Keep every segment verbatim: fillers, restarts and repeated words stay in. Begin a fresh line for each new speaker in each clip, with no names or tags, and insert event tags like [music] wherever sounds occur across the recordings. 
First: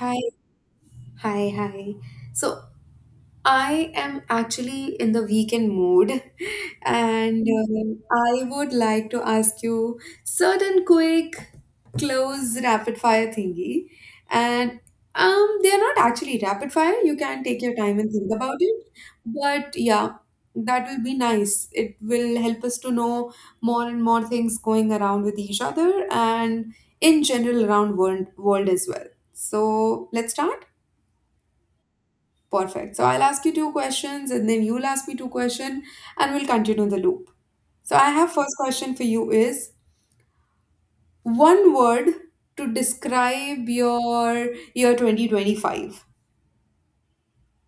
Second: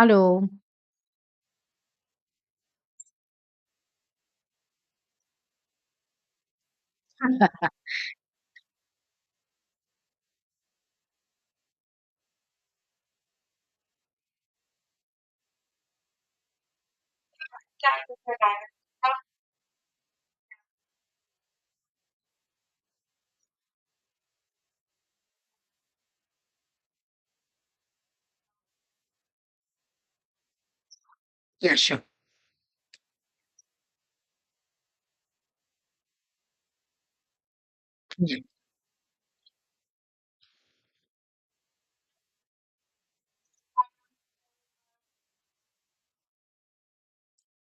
Hi, hi, hi. So I am actually in the weekend mood, [laughs] and
[laughs]
um, I would like to ask you certain quick, close, rapid fire thingy. And um, they are not actually rapid fire. You can take your time and think about it. But yeah, that will be nice. It will help us to know more and more things going around with each other and in general around world world as well. So let's start.
Yeah, sure.
Perfect. So I'll ask you two questions and then you'll ask me two questions and we'll continue the loop. So I have
Yeah.
first question for you is one word to describe your year twenty twenty-five.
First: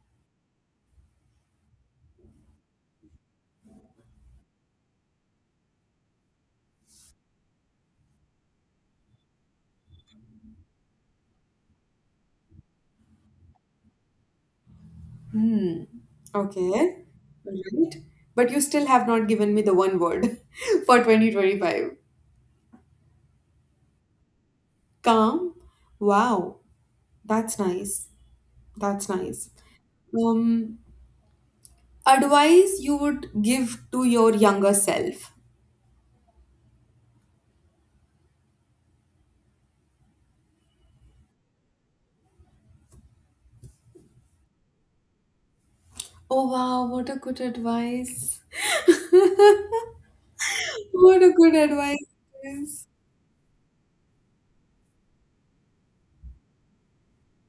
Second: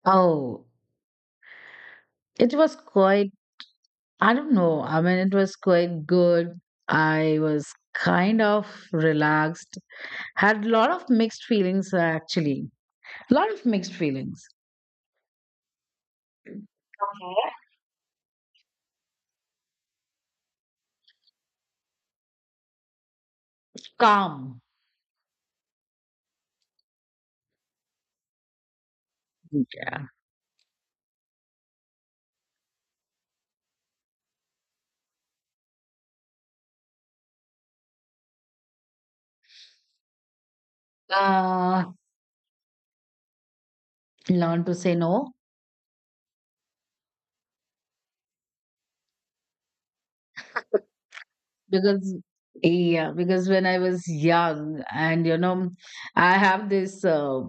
Oh, it was quite, I don't know. I mean, it was quite good. I was kind of relaxed. Had a lot of mixed feelings, actually. A lot of mixed feelings.
Hmm. Okay. Right. But you still have not given me the one word [laughs] for twenty twenty-five.
Calm.
Calm. Wow. That's nice. That's nice.
Mm.
Um, Advice you would give to your younger self.
Uh, Learn to say no
Oh wow, what a good advice. [laughs] What a good advice
because,
it is.
yeah, because when I was young and, you know, I have this. Uh,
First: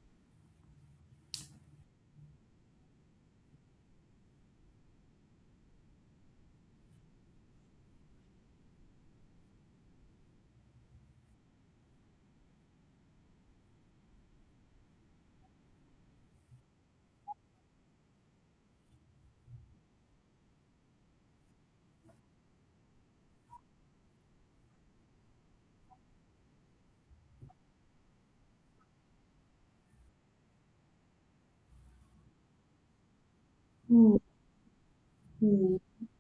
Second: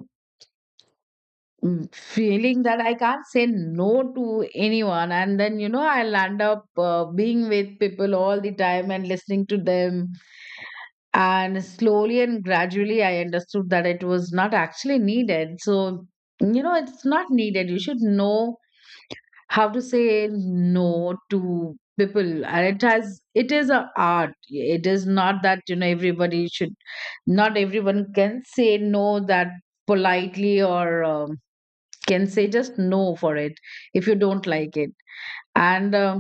Mm, feeling that I can't say no to anyone, and then you know I'll end up uh, being with people all the time and listening to them. And slowly and gradually, I understood that it was not actually needed. So you know, it's not needed. You should know how to say no to people, and it has it is a art. It is not that you know everybody should, not everyone can say no that politely, or. Um, can say just no for it if
Hmm,
you don't like it.
hmm,
And um,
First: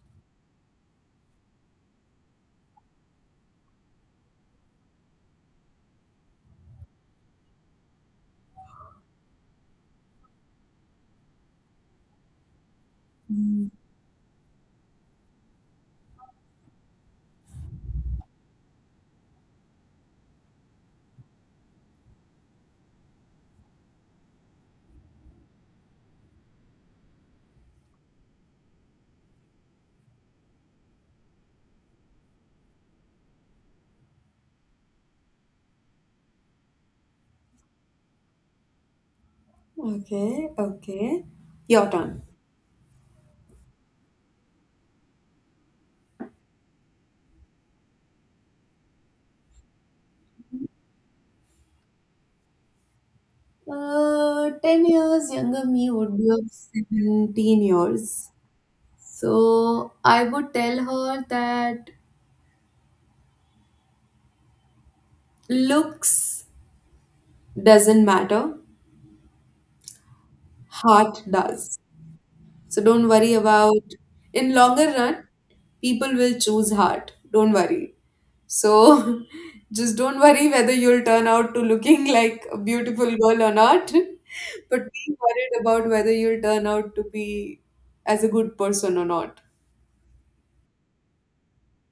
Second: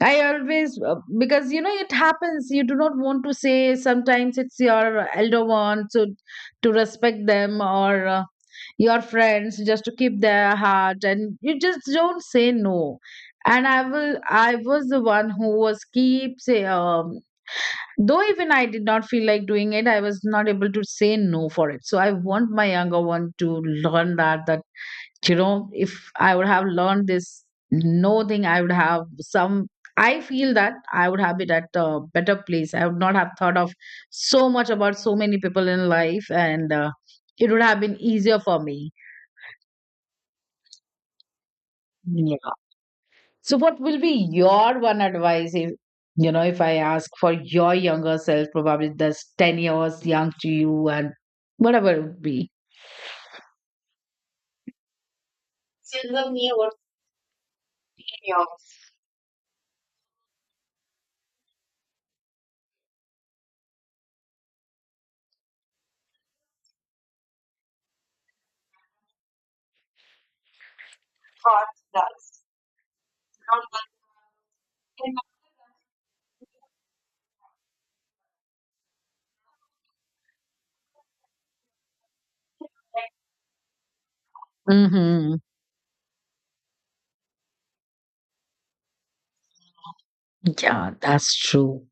I always uh, because you know it happens, you do not want to say, sometimes it's your elder one, so to respect them, or uh, your friends, just to keep their heart, and you just don't say no.
hmm.
And i will i was the one who was keep say um though even I did not feel like doing it, I was not able to say no for it. So I want my younger one to learn that that you know if I would have learned this no thing, I would have some, I feel that I would have been at a better place. I would not have thought of so much about so many people in life. And uh, it would have been easier for me.
Okay, okay. Your turn.
Yeah. So what will be your one advice if, you know if I ask for your younger self, probably that's ten years young to you, and whatever it would be.
Uh, 10 years younger me would be of 17 years. So I would tell her that looks doesn't matter, heart does. So don't worry about in longer run, people will choose heart. Don't worry. So [laughs] just don't worry whether you'll turn out to looking [laughs] like a beautiful girl or not. [laughs] But be
Hmm.
worried about whether you'll turn out to be as a good person or not.
Yeah, that's true.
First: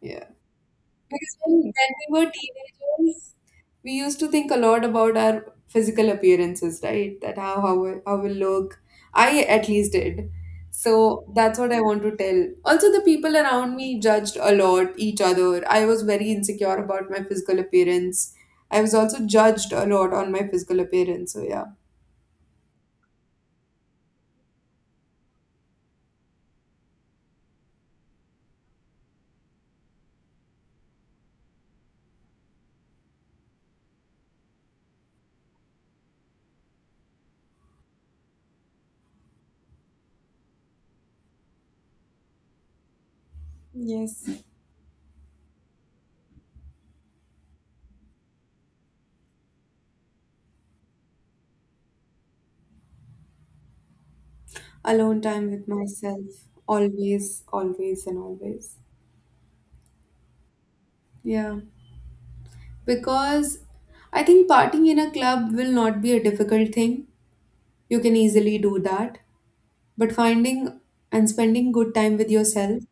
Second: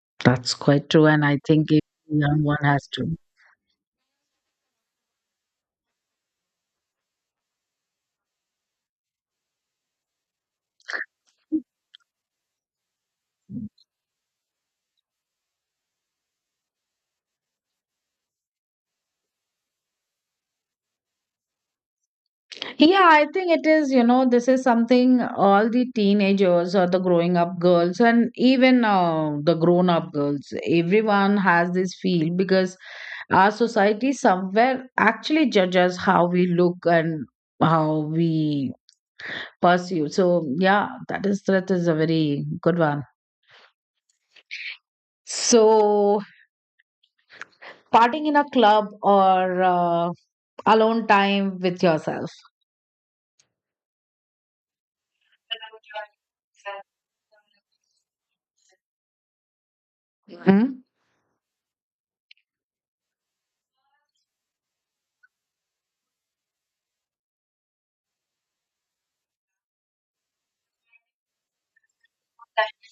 Yeah.
That's quite true. And
Because
I
when,
think
when
if
we were
young one has to.
teenagers, we used to think a lot about our physical appearances, right? That how how we- how we look. I at least did. So that's what I want to tell. Also, the people around me judged a lot each other. I was very insecure about my physical appearance. I was also judged a lot on my physical appearance. So yeah.
Yeah, I think it is, you know, this is something all the teenagers or the growing up girls, and even uh, the grown up girls, everyone has this feel, because our society somewhere actually judges how we look and how we pursue. So, yeah, that is that is a very good one.
Yes.
So, partying in a club or uh, alone time with yourself.
Alone time with myself. Always, always, and always.
Mhm.
Yeah. Because I think partying in a club will not be a difficult thing. You can easily do that. But finding and spending good time with yourself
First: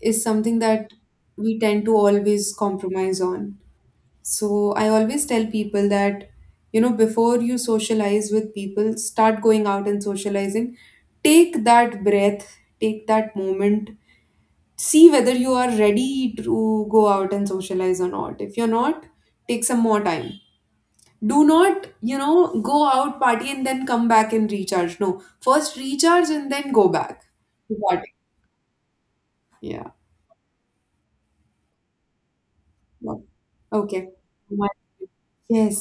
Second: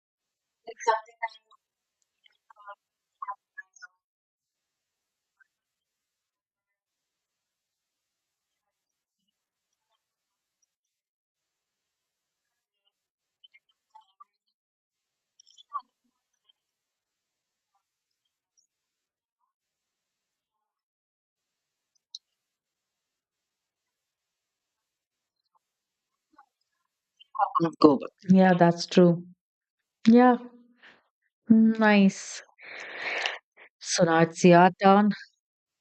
is something that we tend to always compromise on. So I always tell people that, you know, before you socialize with people, start going out and socializing. Take that breath, take that moment, see whether you are ready to go out and socialize or not. If you're not, take some more time. Do not you know go out party and then come back and recharge. No, first recharge and then go back to
Go.
party.
Yeah, that's true.
Yeah.
Yeah. Mm, nice.
What- okay
So now it's your
My-
turn.
yes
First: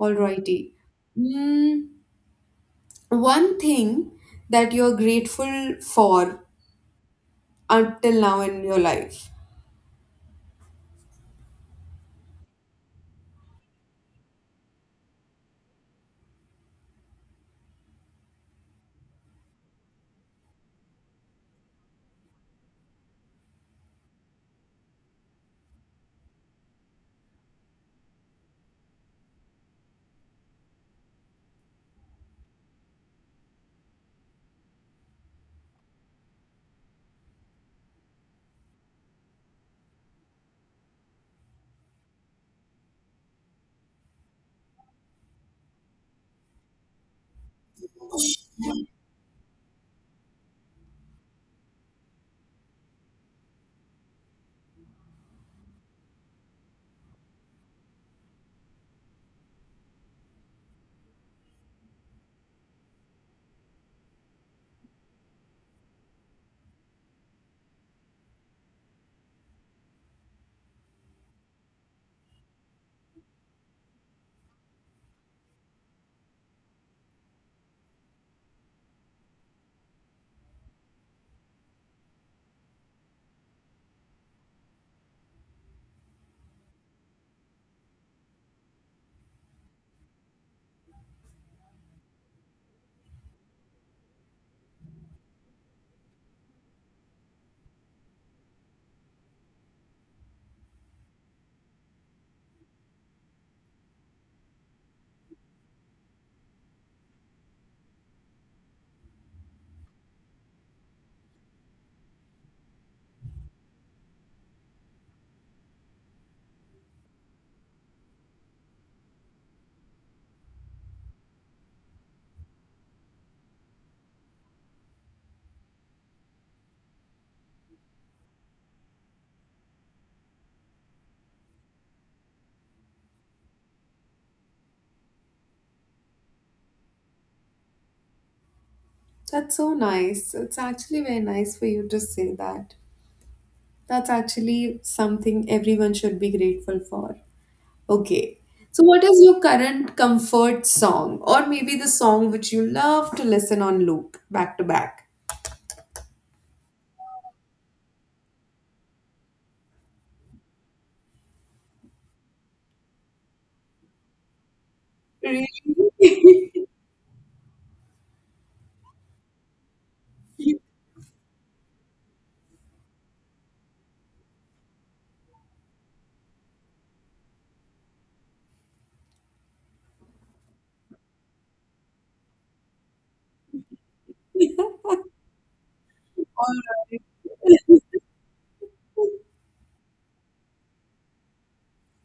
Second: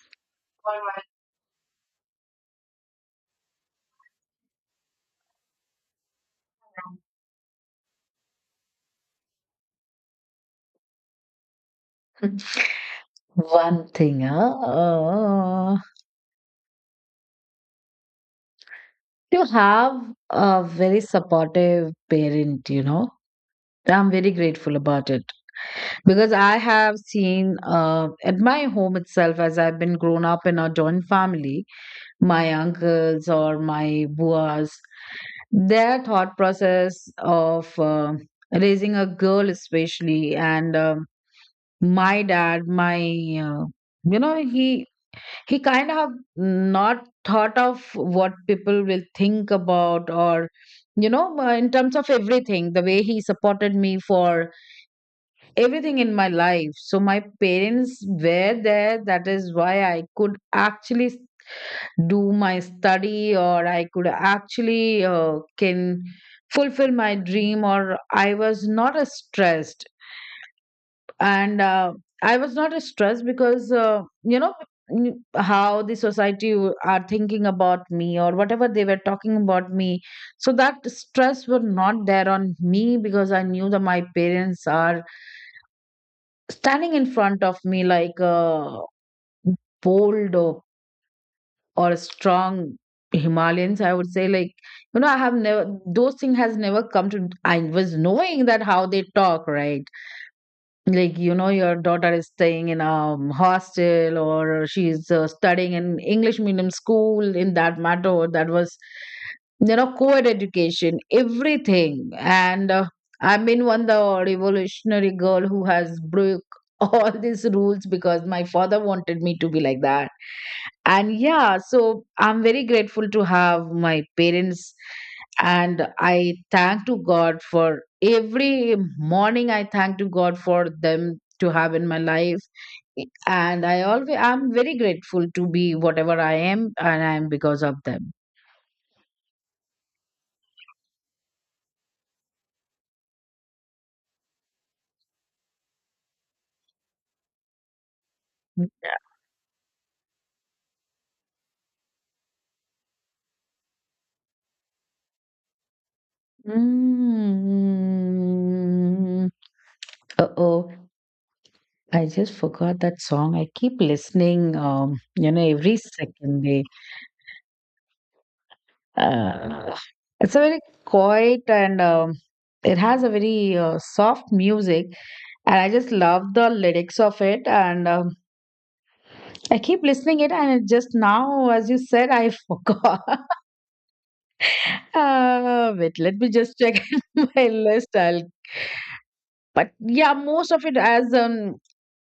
Alrighty. mm, One thing that you're grateful for until now in your life.
[laughs] One thing, huh? Uh, you have a very supportive parent, you know. I'm very grateful about it, because I have seen uh, at my home itself, as I've been grown up in a joint family, my uncles or my buas, their thought process of uh, raising a girl, especially, and um, my dad, my uh, you know, he he kind of not thought of what people will think about, or you know uh, in terms of everything, the way he supported me for everything in my life. So my parents were there, that is why I could actually s- do my study, or I could actually uh, can fulfill my dream, or I was not uh, stressed. And uh, I was not stressed, because uh, you know n- how the society w- are thinking about me, or whatever they were talking about me. So that stress were not there on me, because I knew that my parents are standing in front of me like uh, bold, or, or strong Himalayans, I would say, like, you know, I have never, those thing has never come to, I was knowing that how they talk, right? Like you know your daughter is staying in a hostel, or she's uh, studying in English medium school. In that matter, that was you know co-ed education, everything. And uh, I've been one the revolutionary girl who has broke [laughs] all these rules, because my father wanted me to be like that. And yeah, so I'm very grateful to have my parents. And I thank to God for every morning, I thank to God for them to have in my life. And I always, I'm very grateful to be whatever I am, and I am because of them.
That's so nice. It's actually very nice for you to say that. That's actually something everyone should be grateful for. Okay. So, what is your current comfort song, or maybe the song which you love to listen on loop back to back?
Mm. Uh-oh. I just forgot that song. I keep listening, um, you
Really?
know, every
[laughs]
second Uh, it's a
You-
very quiet, and um, it has a very uh, soft music, and I just love the lyrics of it, and um, I keep listening it, and it just now as you said I forgot. [laughs] uh, wait, let me
Or
just check [laughs] my list, I'll. But yeah, most of it as um,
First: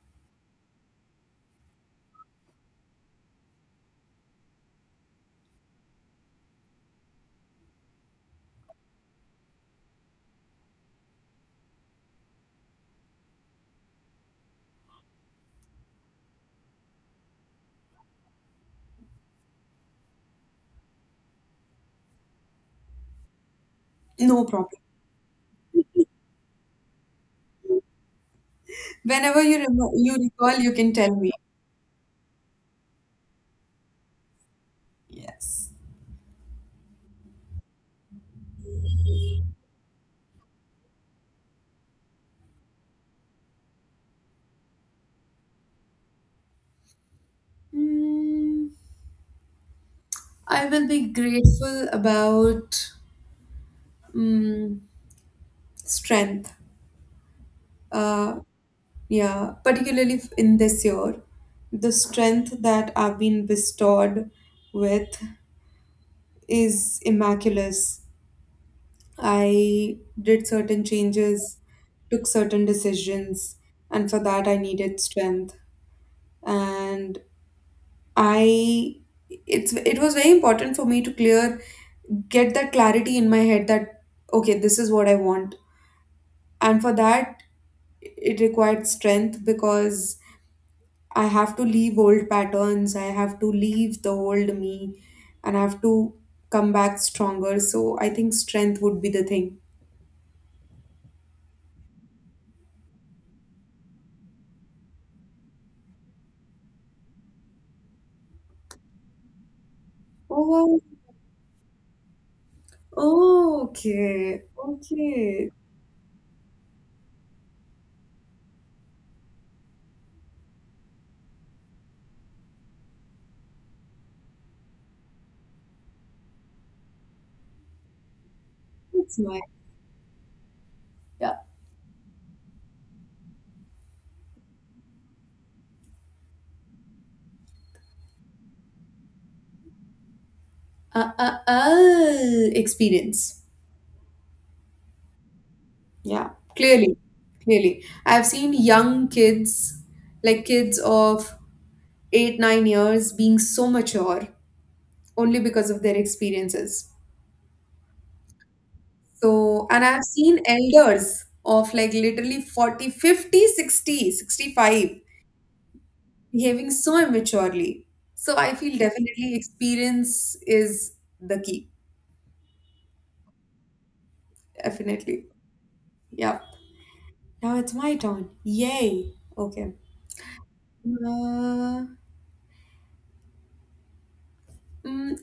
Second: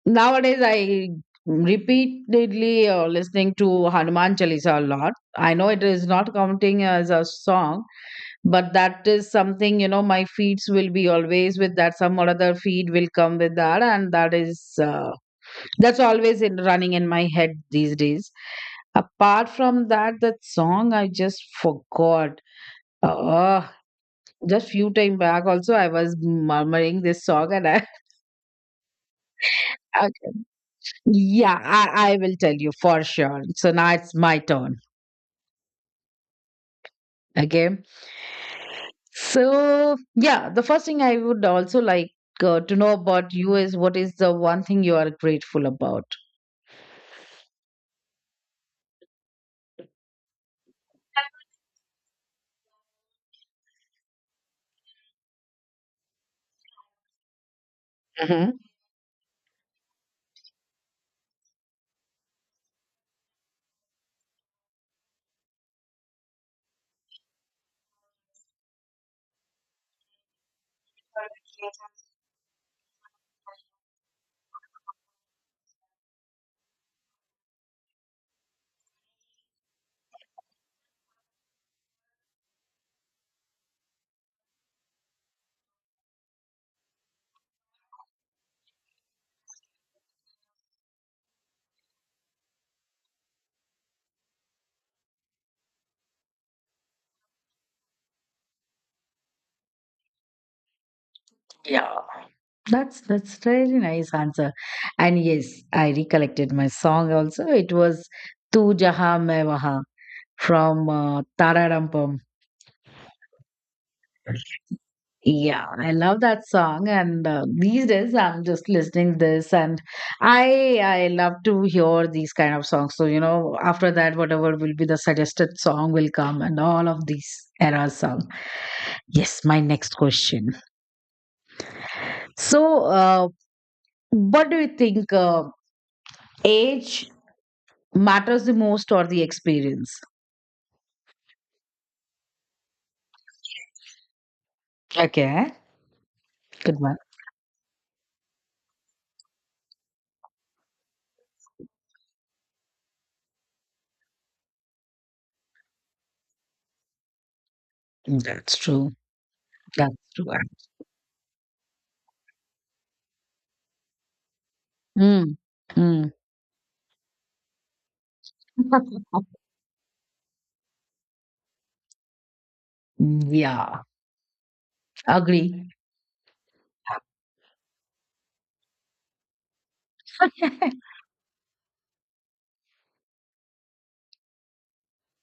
nowadays I repeatedly uh, listening to Hanuman Chalisa a lot. I know it is not counting as a song, but that is something, you know, my feeds will be always with that. Some or other feed will come with that, and that is uh, that's always in running in my head these days. Apart from that, that song I just forgot. Uh,
no
just
problem.
few time back also I was murmuring this song, and I.
Whenever you remo you
Okay.
recall, you can tell me.
Yeah, I, I will tell you for sure. So now it's my turn.
Yes.
Okay. So, yeah, the first thing I would also like uh, to know about you is, what is the one thing you are grateful about?
Mm, I will be grateful about mm, strength. Uh,
Hmm.
yeah, particularly in this year, the strength that I've been bestowed with is immaculate. I did certain changes, took certain decisions, and for that I needed strength. And I it's it was very important for me to clear get that clarity in my head that okay, this is what I want. And for that it required strength because I have to leave old patterns, I have to leave the old me and I have to come back stronger. So I think strength would be the thing.
Yeah, that's that's really nice answer. And yes, I recollected my song also. It was Tu Jahan Main Wahan,
Overall.
from uh, Tara.
Oh, okay, okay.
Yeah, I love that song, and uh, these days I'm just listening this, and I I love to hear these kind of songs. So you know, after that, whatever will be the suggested song will come, and all of these era song.
That's nice.
Yes, my next question.
Yeah.
So, uh, what do you think uh, age matters the most, or the experience?
Uh, uh, uh, experience.
Okay,
Yeah,
good
clearly,
one.
clearly. I've seen young kids, like kids of eight, nine years, being so mature only because of their experiences.
That's true.
So, and
That's
I've
true.
seen elders of like literally forty, fifty, sixty, sixty-five
Mm. Mm.
behaving so immaturely. So I feel definitely experience is the key.
Yeah,
Definitely.
agree.
Yep. Now it's my turn. Yay. Okay. Uh, mm,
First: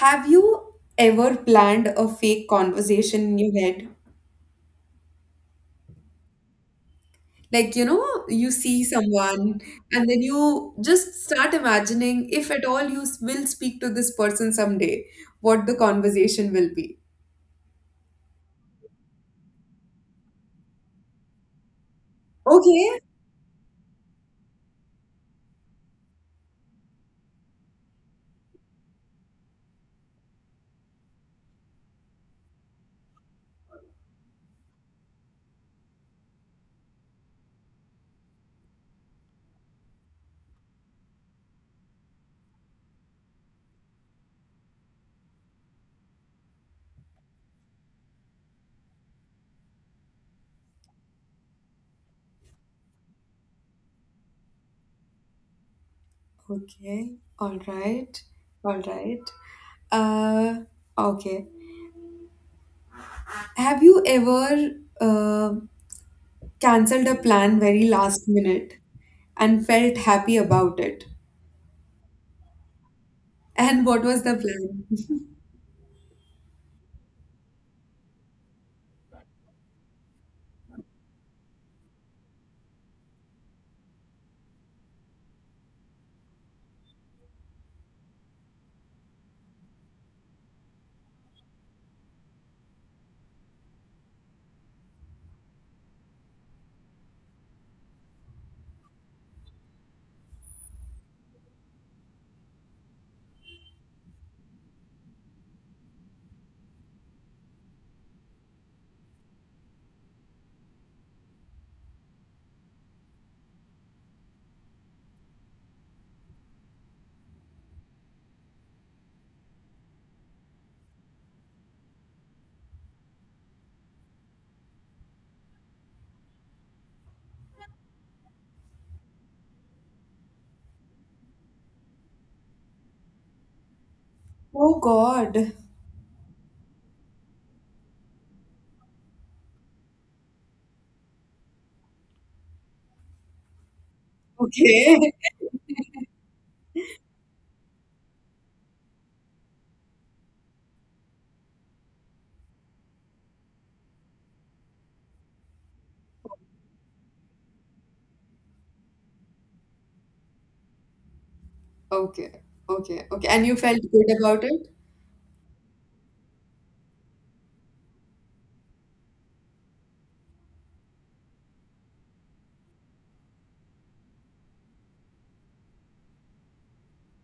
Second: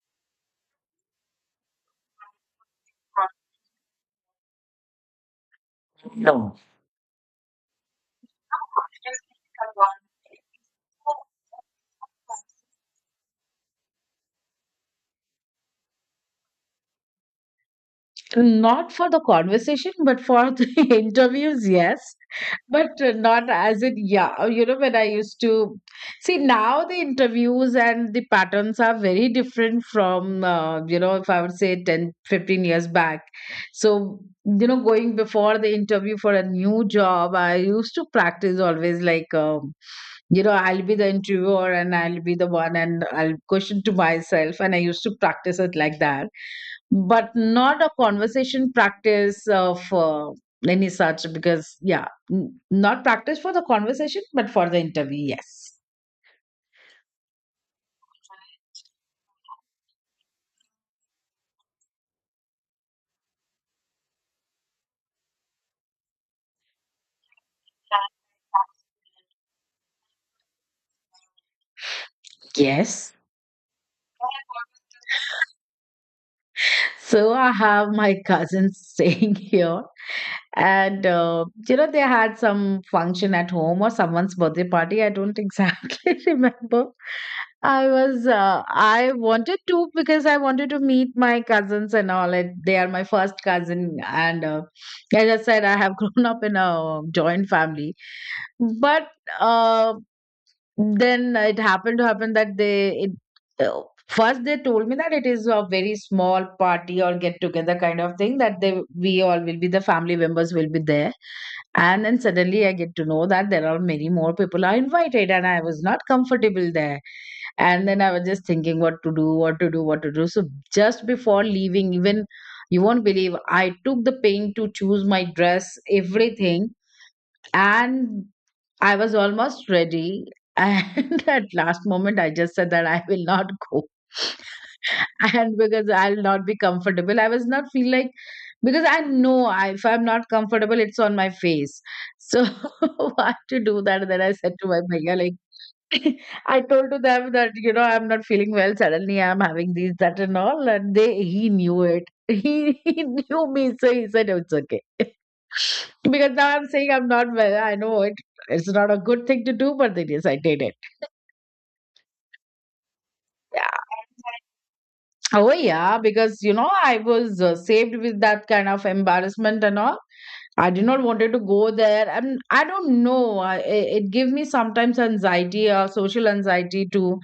have you ever planned a fake conversation in your head?
No.
Like, you know, you see someone and then you just start imagining if at all you s- will speak to this person someday, what the conversation will be.
Not for the conversation, but for the [laughs] interviews, yes.
Okay.
But uh, not as in, yeah, uh, you know, when I used to see now the interviews and the patterns are very different from, uh, you know, if I would say ten, fifteen years back. So, you know, going before the interview for a new job, I used to practice always, like, um, you know, I'll be the interviewer, and I'll be the one, and I'll question to myself. And I used to practice it like that, but not a conversation practice of uh, any such. Because yeah, n- not practice for the conversation, but for the interview, yes.
Okay. All right. All right. Uh, okay. Have you ever um canceled a plan very last minute and felt happy about it?
Yes,
And what was the plan?
so I have my cousin [laughs] staying here. And, uh, you know, they had some function at home, or someone's birthday party. I don't exactly [laughs] remember. I was, uh, I wanted to, because I wanted to meet my cousins and all. And they are my first cousin. And uh, as I said, I have [laughs] grown up in a joint family. But uh, then it happened to happen that they it, uh, first they told me that it is a very small party or get together kind of thing, that they we all will be the family members will be there. And then suddenly I get to know that there are many more people are invited, and I was not comfortable there. And then I was just thinking, what to do, what to do, what to do. So just before leaving, even, you won't believe, I took the pain to choose my dress, everything. And I was almost ready. And [laughs] at last moment, I just said that I will not go. [laughs]
Oh God.
And because I'll not be comfortable, I was not feel like, because I know I, if I'm not comfortable, it's on my face. So [laughs] why to do that? And then I said to my
Okay.
bhaiya,
[laughs]
like, [laughs] I told to them that you know I'm not feeling well. Suddenly I'm having these that and all, and they he knew it. [laughs] He, he knew me, so he said it's okay. [laughs] Because now I'm saying I'm not well, I know it. It's not a good thing to do, but it is. I did it.
Okay. Okay. Okay. And you
Yeah.
felt good about it?
Oh yeah, because you know I was uh, saved with that kind of embarrassment and all. I did not wanted to go there, and I don't know. I, i- it gave me sometimes anxiety, uh, social anxiety, to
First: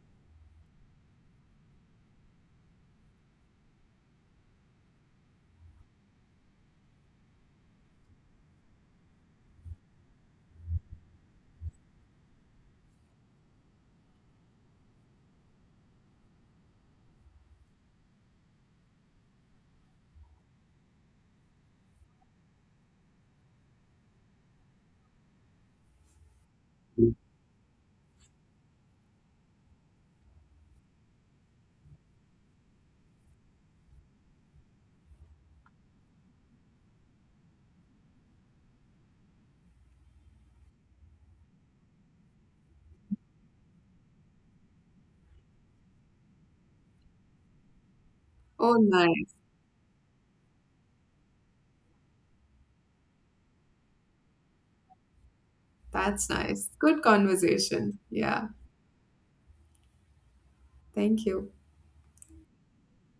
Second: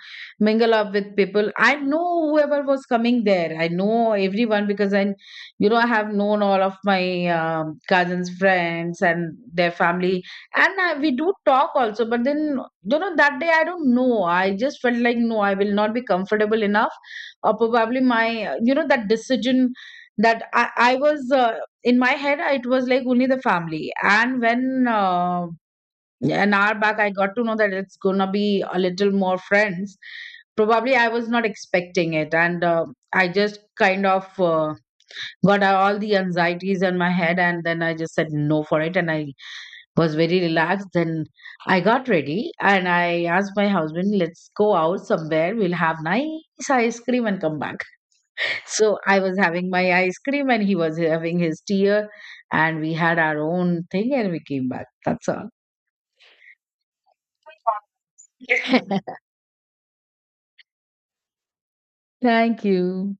mingle up with people. I know whoever was coming there. I know everyone, because I, you know, I have known all of my um, cousins, friends, and their family, and I, we do talk also. But then, you know, that day I don't know. I just felt like, no, I will not be comfortable enough, or probably my uh, you know, that decision, that i, I was uh, in my head I- it was like only the family. And when uh, an hour back I got to know that it's gonna be a little more friends, probably I was not expecting it. And uh, I just kind of uh, got all the anxieties in my head, and then I just said no for it, and I was very relaxed then. I got ready, and I asked my husband, let's go out somewhere, we'll have nice ice cream and come back.
Oh,
So I
nice.
was having my ice cream, and he was having his tea, uh, and we had our own thing, and we came back. That's all.
That's nice. Good conversation. Yeah.
[laughs]
Thank you.
Thank you.